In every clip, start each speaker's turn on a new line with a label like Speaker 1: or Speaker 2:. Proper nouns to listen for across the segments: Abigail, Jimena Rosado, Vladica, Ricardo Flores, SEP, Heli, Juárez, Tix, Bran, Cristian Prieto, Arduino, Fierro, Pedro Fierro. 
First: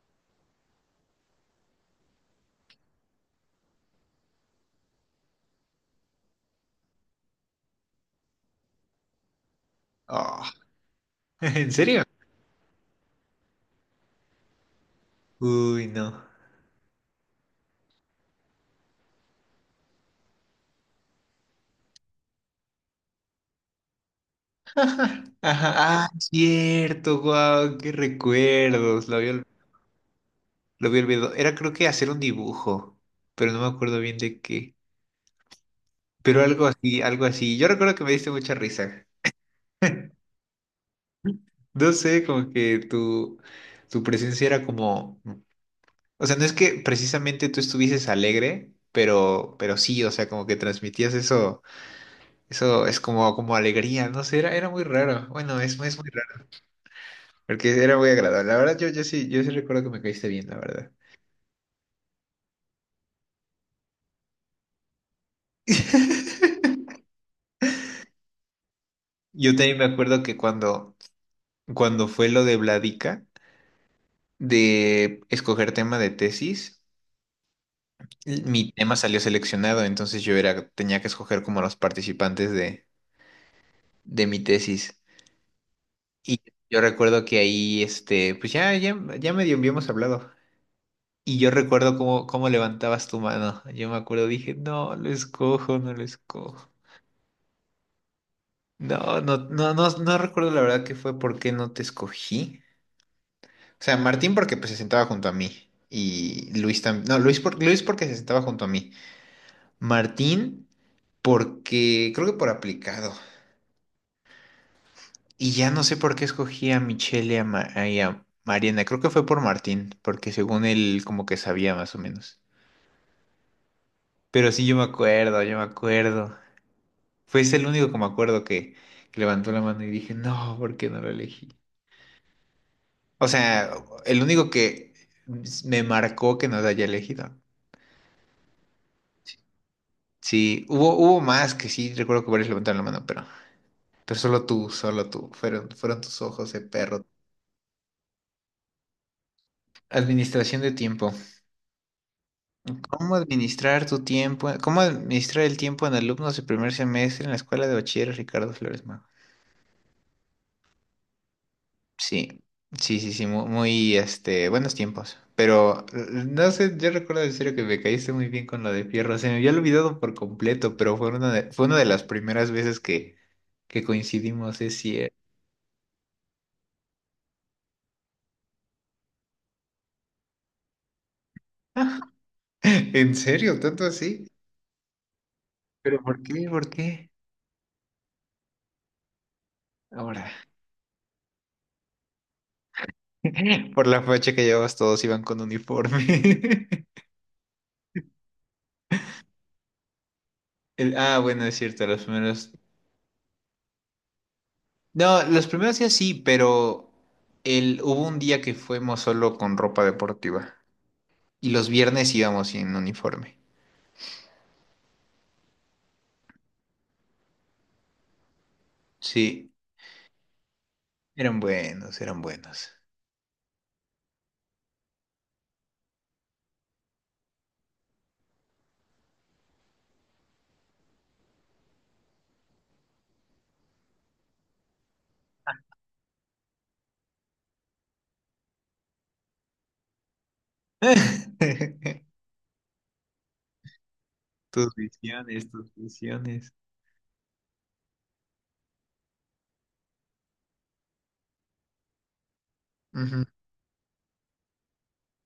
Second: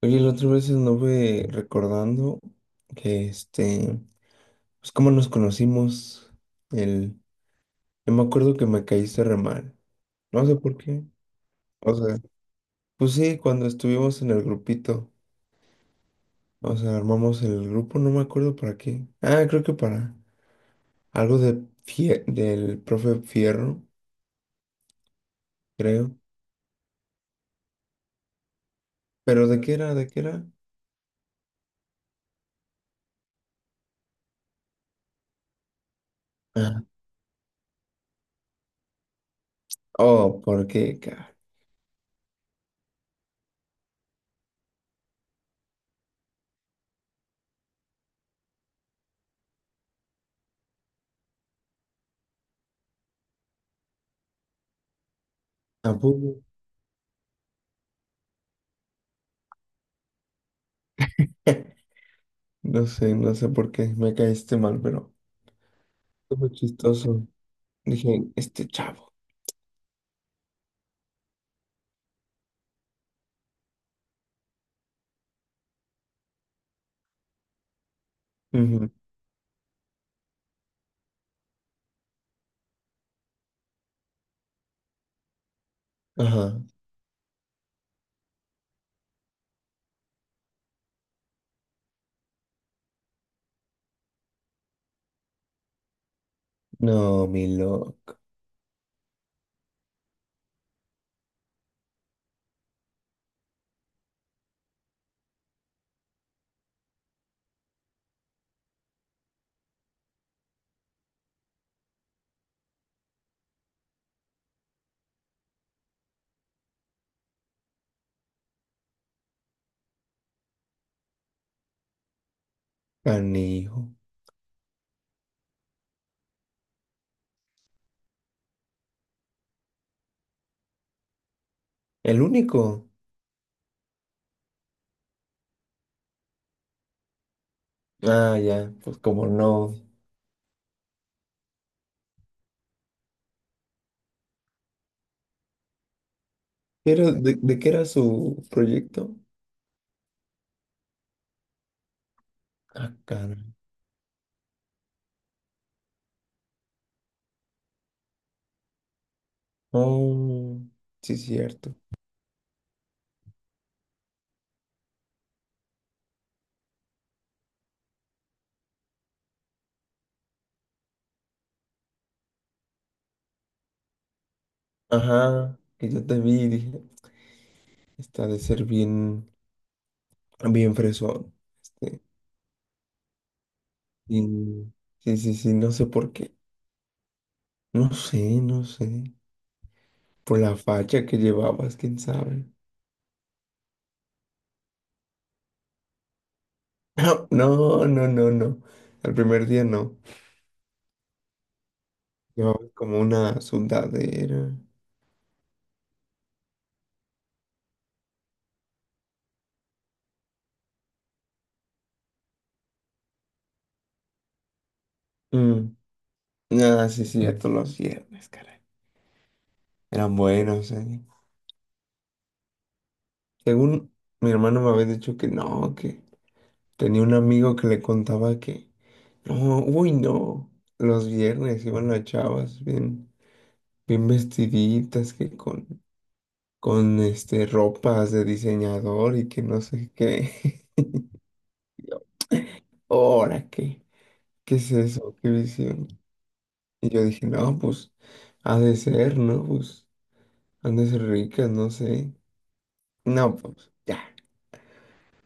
Speaker 1: Oye, la otra vez anduve recordando que pues cómo nos conocimos, el, yo me acuerdo que me caíste re mal, no
Speaker 2: Ah,
Speaker 1: sé por qué,
Speaker 2: ¿en
Speaker 1: o
Speaker 2: serio?
Speaker 1: sea, pues sí, cuando estuvimos en el grupito.
Speaker 2: Uy, no.
Speaker 1: O sea, armamos el grupo, no me acuerdo para qué. Creo que para algo de del profe Fierro,
Speaker 2: Ajá, ah,
Speaker 1: creo.
Speaker 2: cierto, guau, qué recuerdos. Lo había, ol-
Speaker 1: Pero ¿de qué era? ¿De qué era?
Speaker 2: lo había olvidado. Era creo que hacer un dibujo, pero no me acuerdo bien de qué. Pero algo
Speaker 1: Ah,
Speaker 2: así, algo así. Yo recuerdo que me diste mucha risa.
Speaker 1: oh, ¿por qué,
Speaker 2: No sé, como que tu presencia era como, o sea, no es que precisamente tú estuvieses alegre, pero sí, o sea, como que transmitías eso, eso es como alegría, no sé, era muy raro. Bueno, es,
Speaker 1: ¿A
Speaker 2: es muy raro.
Speaker 1: poco?
Speaker 2: Porque era muy agradable. La verdad, yo sí recuerdo que me caíste bien, la verdad.
Speaker 1: No sé, no sé por qué me caíste mal, pero fue muy chistoso. Dije, este chavo.
Speaker 2: Yo también me acuerdo que cuando fue lo de Vladica, de escoger tema de tesis, mi
Speaker 1: Ujú.
Speaker 2: tema salió seleccionado, entonces yo era, tenía que escoger como los participantes de mi tesis. Y
Speaker 1: Ajá.
Speaker 2: yo recuerdo que ahí, pues ya medio habíamos hablado. Y yo recuerdo cómo levantabas tu mano. Yo me acuerdo, dije, no, lo escojo, no lo escojo.
Speaker 1: No, mi loco.
Speaker 2: No, no, no, no, no recuerdo la verdad que fue por qué no te escogí. O sea, Martín porque pues, se sentaba junto a mí. Y Luis también. No, Luis porque se sentaba junto a mí. Martín porque creo que por aplicado. Y ya no sé por qué escogí a Michelle y a, Mariana. Creo que fue por Martín, porque según él como que sabía más o menos.
Speaker 1: Canijo.
Speaker 2: Pero sí, yo me acuerdo, yo me acuerdo. Fue ese el único que me acuerdo que levantó la mano y dije, no, ¿por qué no lo elegí?
Speaker 1: ¿El único?
Speaker 2: O sea, el único que me marcó que nos haya elegido.
Speaker 1: Ah, ya. Pues como no.
Speaker 2: Sí, hubo más que sí, recuerdo que varios levantaron la mano, pero solo tú, solo tú. Fueron tus ojos de
Speaker 1: ¿Qué
Speaker 2: perro.
Speaker 1: de qué era su proyecto?
Speaker 2: Administración de tiempo.
Speaker 1: Ah,
Speaker 2: ¿Cómo
Speaker 1: caray.
Speaker 2: administrar tu tiempo? ¿Cómo administrar el tiempo en alumnos de primer semestre en la escuela de bachiller Ricardo Flores?
Speaker 1: Oh, sí, cierto.
Speaker 2: Sí, sí, sí, sí, muy, buenos tiempos. Pero no sé, yo recuerdo en serio que me caíste muy bien con lo de Fierro. Se me había olvidado por completo, pero fue una de las primeras veces que coincidimos, es cierto.
Speaker 1: Ajá. Que yo te vi y dije, está de ser bien, bien fresón. Este,
Speaker 2: ¿En serio? ¿Tanto así?
Speaker 1: bien- Sí, sí, sí, no sé
Speaker 2: ¿Pero
Speaker 1: por
Speaker 2: por
Speaker 1: qué.
Speaker 2: qué? ¿Por qué?
Speaker 1: No sé, no sé.
Speaker 2: Ahora,
Speaker 1: Por la facha que llevabas, quién sabe.
Speaker 2: por la facha que llevabas, todos iban con uniforme.
Speaker 1: No, no, no, no, no. Al primer día no.
Speaker 2: Ah, bueno, es cierto, los primeros.
Speaker 1: Llevaba como una sudadera.
Speaker 2: No, los primeros días sí, pero hubo un día que fuimos solo con ropa deportiva. Y los viernes íbamos en uniforme.
Speaker 1: Mm. Ah, sí, sí, cierto, los viernes, caray.
Speaker 2: Sí,
Speaker 1: Eran buenos, eh.
Speaker 2: eran buenos, eran buenos.
Speaker 1: Según mi hermano me había dicho que no, que tenía un amigo que le contaba que no, uy, no. Los viernes iban las chavas bien, bien vestiditas, que con este ropas de diseñador y que no sé qué. Ahora qué, ¿qué es
Speaker 2: Tus
Speaker 1: eso? ¿Qué
Speaker 2: visiones, tus
Speaker 1: visión?
Speaker 2: visiones.
Speaker 1: Y yo dije, no, pues, ha de ser, ¿no? Pues, han de ser ricas, no sé.
Speaker 2: Ujú.
Speaker 1: No, pues, ya.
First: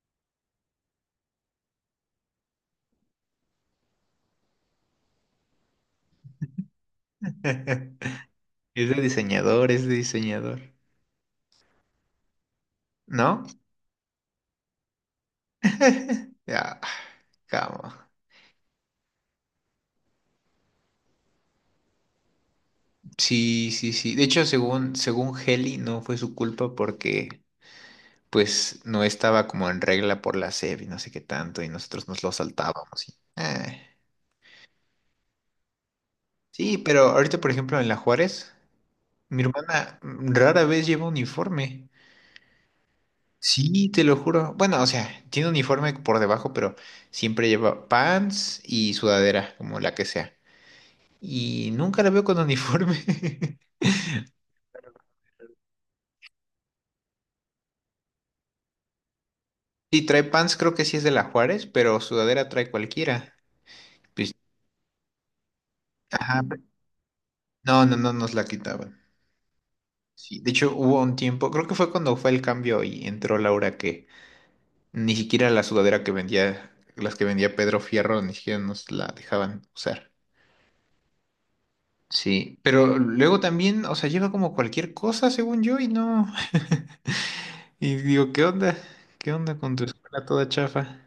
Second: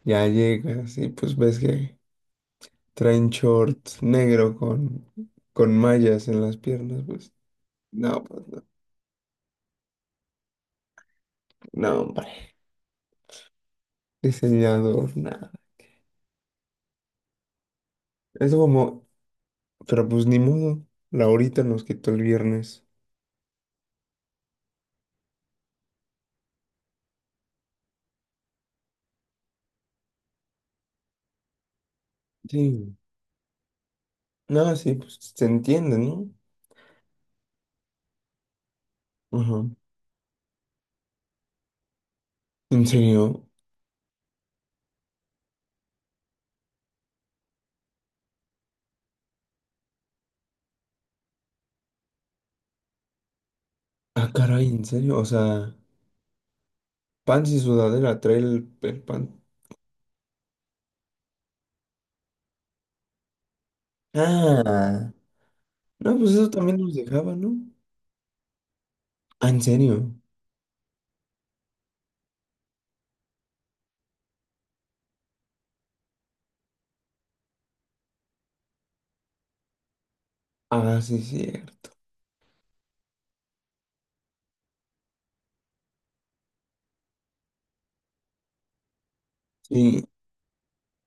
Speaker 1: Ya llegas y pues ves que traen shorts negro con mallas en las piernas, pues. No, pues, no.
Speaker 2: Es de diseñador, es de diseñador.
Speaker 1: No, hombre.
Speaker 2: ¿No?
Speaker 1: Diseñador, nada.
Speaker 2: Ya, cama.
Speaker 1: Eso como, pero pues ni modo. La horita nos quitó el viernes.
Speaker 2: Sí, sí, sí. De hecho, según Heli, no fue su culpa porque pues no estaba como en regla por la SEP y no sé qué tanto, y nosotros nos lo
Speaker 1: Sí.
Speaker 2: saltábamos, y, eh.
Speaker 1: No, sí, pues se entiende, ¿no?
Speaker 2: Sí, pero ahorita, por ejemplo, en la Juárez. Mi
Speaker 1: Ajá.
Speaker 2: hermana rara vez lleva uniforme.
Speaker 1: ¿En serio?
Speaker 2: Sí, te lo juro. Bueno, o sea, tiene uniforme por debajo, pero siempre lleva pants y sudadera, como la que sea. Y nunca la veo con uniforme.
Speaker 1: Ah, caray, ¿en serio? O sea, pants y sudadera, trae el
Speaker 2: Sí, trae pants, creo que sí es de la Juárez, pero sudadera trae cualquiera. Pues,
Speaker 1: Ah, no, pues
Speaker 2: ajá.
Speaker 1: eso también nos dejaba, ¿no?
Speaker 2: No, no, no nos la quitaban.
Speaker 1: Ah, ¿en serio?
Speaker 2: Sí, de hecho hubo un tiempo, creo que fue cuando fue el cambio y entró Laura que ni siquiera la sudadera que vendía, las que vendía Pedro Fierro, ni siquiera nos la dejaban usar.
Speaker 1: Ah, sí, cierto.
Speaker 2: Sí, pero luego también, o sea, lleva como cualquier cosa, según yo, y no. Y digo, ¿qué onda? ¿Qué onda con tu
Speaker 1: Sí,
Speaker 2: escuela toda chafa?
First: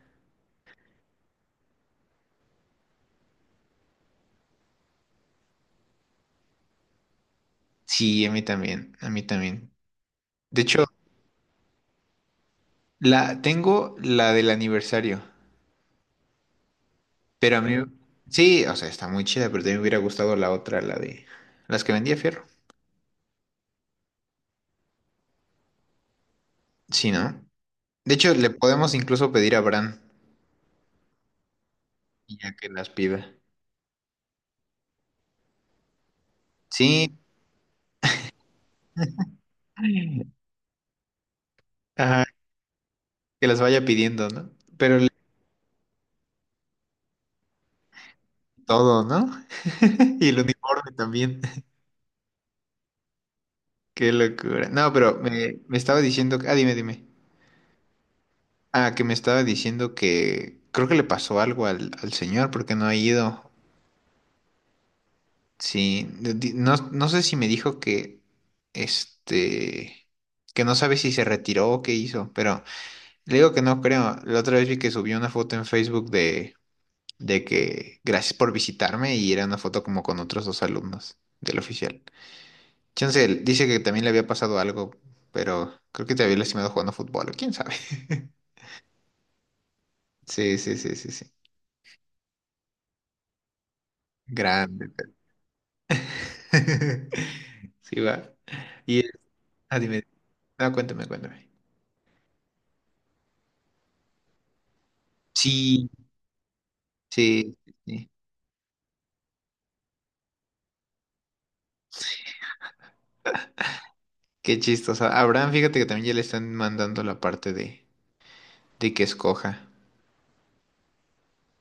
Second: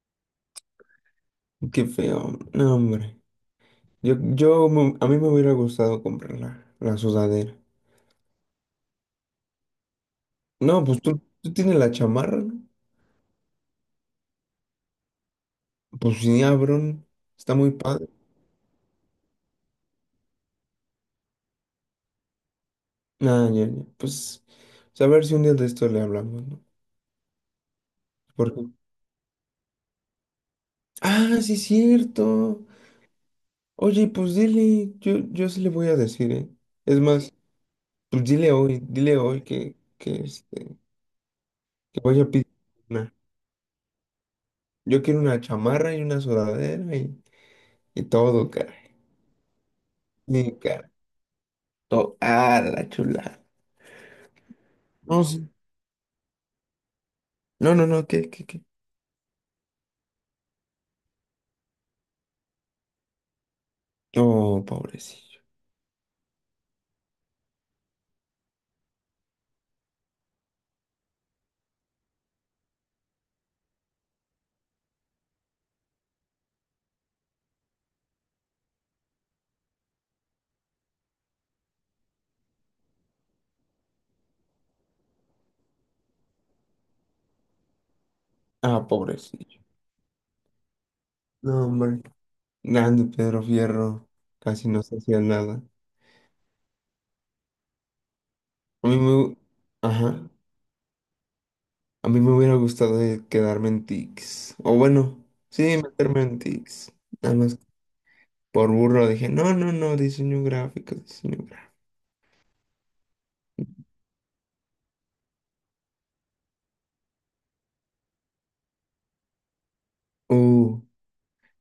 Speaker 1: qué feo. No, hombre. A mí me hubiera gustado comprar la sudadera.
Speaker 2: Sí, a mí también, a mí también. De hecho,
Speaker 1: No, pues tú tienes la chamarra, ¿no?
Speaker 2: la tengo la del aniversario,
Speaker 1: Pues sí, abrón. Está
Speaker 2: pero a
Speaker 1: muy
Speaker 2: mí
Speaker 1: padre.
Speaker 2: sí, o sea, está muy chida, pero también me hubiera gustado la otra, la de las que vendía Fierro.
Speaker 1: Ah, ya, ya. Pues, pues, a ver si un día de esto le hablamos, ¿no?
Speaker 2: Sí, ¿no? De hecho, le
Speaker 1: Porque...
Speaker 2: podemos incluso pedir a Bran
Speaker 1: Ah, sí,
Speaker 2: y ya
Speaker 1: cierto.
Speaker 2: que las pida.
Speaker 1: Oye, pues dile, yo sí le voy a decir, ¿eh? Es
Speaker 2: Sí,
Speaker 1: más, pues dile hoy que este... que voy a
Speaker 2: ajá,
Speaker 1: pedir una.
Speaker 2: que las vaya pidiendo, ¿no? Pero
Speaker 1: Yo quiero una chamarra y una sudadera y todo, cara.
Speaker 2: todo, ¿no? Y el
Speaker 1: Mi cara.
Speaker 2: uniforme también.
Speaker 1: Todo. Ah, la chulada.
Speaker 2: Qué locura. No, pero
Speaker 1: No, sí.
Speaker 2: me estaba diciendo, ah, dime, dime.
Speaker 1: No, no, no, ¿qué, qué, qué?
Speaker 2: Ah, que me estaba diciendo que creo que le pasó algo al señor porque no ha ido.
Speaker 1: Oh, pobrecillo.
Speaker 2: Sí, no, no sé si me dijo que, este, que no sabe si se retiró o qué hizo, pero le digo que no creo. La otra vez vi que subió una foto en Facebook de que gracias por visitarme y era una foto como con otros dos alumnos del oficial. Chance, él dice que también le había pasado algo, pero creo que te había lastimado jugando fútbol, o quién sabe.
Speaker 1: Ah, pobrecillo.
Speaker 2: Sí, sí, sí, sí, sí.
Speaker 1: No, hombre. Grande Pedro Fierro. Casi no
Speaker 2: Grande.
Speaker 1: se hacía nada.
Speaker 2: Sí, va.
Speaker 1: A mí
Speaker 2: Y,
Speaker 1: me... hu-
Speaker 2: ah, dime,
Speaker 1: Ajá.
Speaker 2: ah, cuéntame, cuéntame.
Speaker 1: A mí me hubiera gustado quedarme en Tix. O bueno, sí,
Speaker 2: Sí,
Speaker 1: meterme en Tix. Nada
Speaker 2: sí,
Speaker 1: más
Speaker 2: sí.
Speaker 1: por burro dije, no, no, no, diseño gráfico, diseño gráfico.
Speaker 2: Qué chistoso. A Abraham, fíjate que también ya le están mandando la parte de que escoja.
Speaker 1: Uh.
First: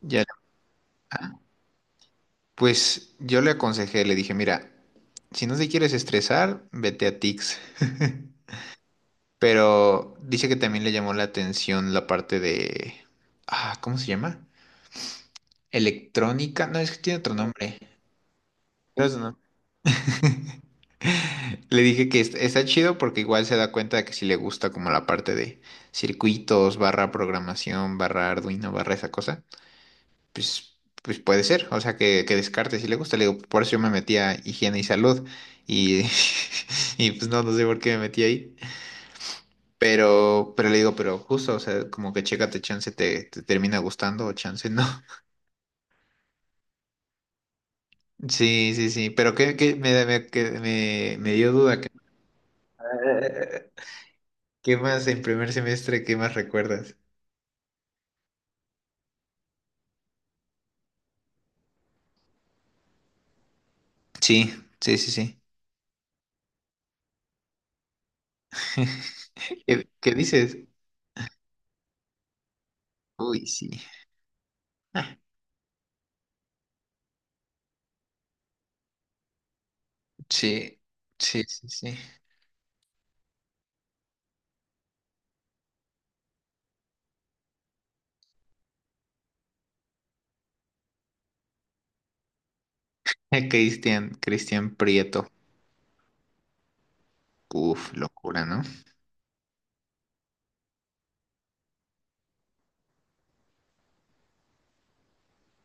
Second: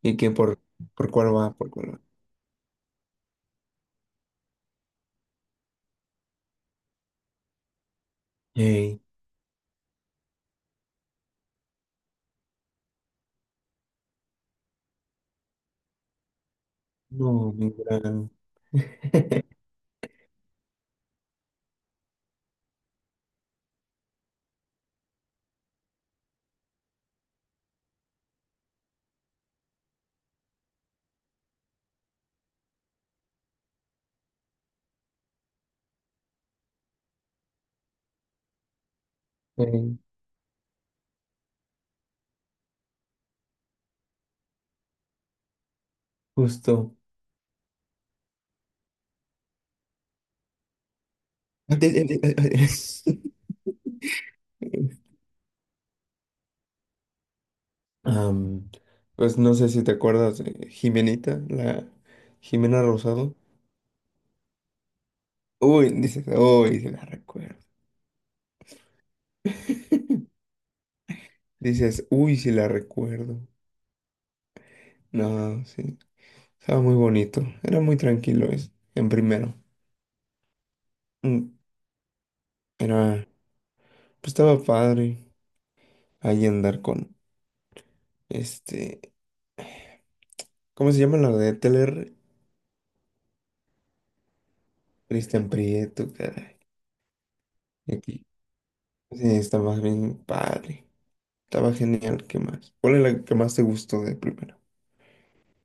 Speaker 1: ¿Y
Speaker 2: Ya,
Speaker 1: que por
Speaker 2: ah,
Speaker 1: cuál va? ¿Por cuál va?
Speaker 2: pues yo le aconsejé, le dije, mira, si no te quieres estresar, vete a Tix.
Speaker 1: Ey,
Speaker 2: Pero dice que también le llamó la atención la parte de. Ah, ¿cómo se llama? Electrónica. No, es que tiene otro
Speaker 1: no, mi
Speaker 2: nombre.
Speaker 1: gran.
Speaker 2: Pero eso no. Le dije que está chido porque igual se da cuenta de que sí le gusta como la parte de circuitos, barra programación, barra Arduino, barra esa cosa. Pues, puede ser. O sea, que descarte si le gusta. Le digo, por eso yo me metí a higiene y salud. Y, y pues no, no sé por qué me metí ahí.
Speaker 1: Ey,
Speaker 2: Pero, le digo, pero justo, o sea, como que chécate, chance te termina gustando o chance no.
Speaker 1: justo.
Speaker 2: Sí, sí, sí, pero que me dio duda. ¿Qué,
Speaker 1: Antes- antes- antes-
Speaker 2: qué más en primer semestre, qué más recuerdas?
Speaker 1: Am, pues no sé si te acuerdas de Jimenita, la Jimena Rosado.
Speaker 2: Sí, sí, sí, sí.
Speaker 1: Uy, dices, uy, si la recuerdo.
Speaker 2: ¿Qué dices?
Speaker 1: Dices, uy, si la recuerdo.
Speaker 2: Uy, sí.
Speaker 1: No, sí. Estaba muy bonito. Era muy tranquilo es, en primero.
Speaker 2: Sí, sí,
Speaker 1: Mm.
Speaker 2: sí, sí.
Speaker 1: Era, pues estaba padre ahí andar con este. ¿Cómo se llama la de Teller?
Speaker 2: Cristian, Cristian Prieto.
Speaker 1: Cristian Prieto, caray.
Speaker 2: Uf,
Speaker 1: Aquí.
Speaker 2: locura, ¿no?
Speaker 1: Sí, está más bien padre. Estaba genial. ¿Qué más? ¿Cuál es la que más te gustó de primero?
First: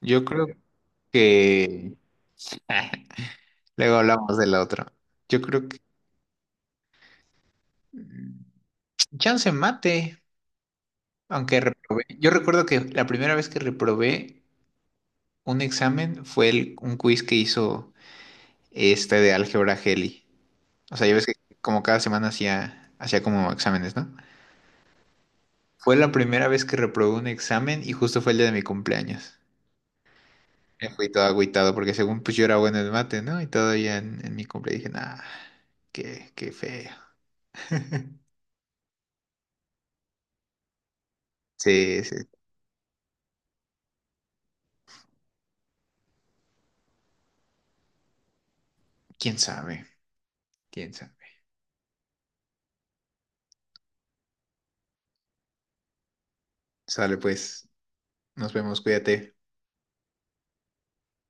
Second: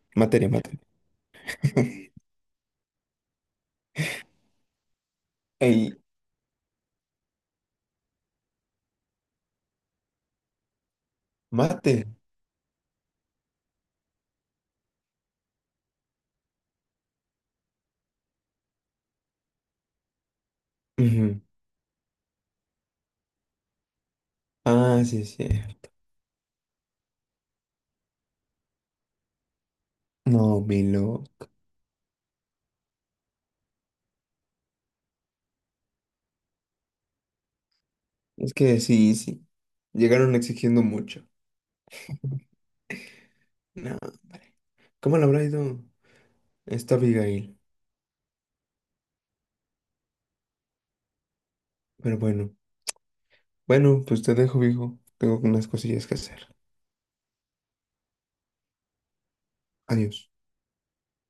Speaker 2: Yo creo
Speaker 1: Materia, materia.
Speaker 2: que. Luego hablamos del otro. Yo creo que.
Speaker 1: Ey,
Speaker 2: mm, Chance mate. Aunque reprobé.
Speaker 1: mate.
Speaker 2: Yo recuerdo que la primera vez que reprobé un examen fue un quiz que hizo de álgebra Heli. O sea, ya ves que
Speaker 1: Ujú.
Speaker 2: como cada semana hacía, hacía como exámenes, ¿no?
Speaker 1: Ah, sí, sí.
Speaker 2: Fue la primera vez que reprobé un examen y justo fue el día de mi cumpleaños.
Speaker 1: No, mi
Speaker 2: Me fui todo
Speaker 1: loco.
Speaker 2: agüitado porque según pues yo era bueno en mate, ¿no? Y todavía en mi cumpleaños dije, nah, qué feo.
Speaker 1: Es que sí, sí. Llegaron exigiendo mucho.
Speaker 2: Sí, sí.
Speaker 1: No. ¿Cómo le habrá ido esta Abigail?
Speaker 2: ¿Quién sabe? ¿Quién sabe?
Speaker 1: Pero bueno. Bueno, pues te dejo, viejo. Tengo unas cosillas que hacer.
Speaker 2: Sale pues. Nos vemos, cuídate.
Speaker 1: Adiós.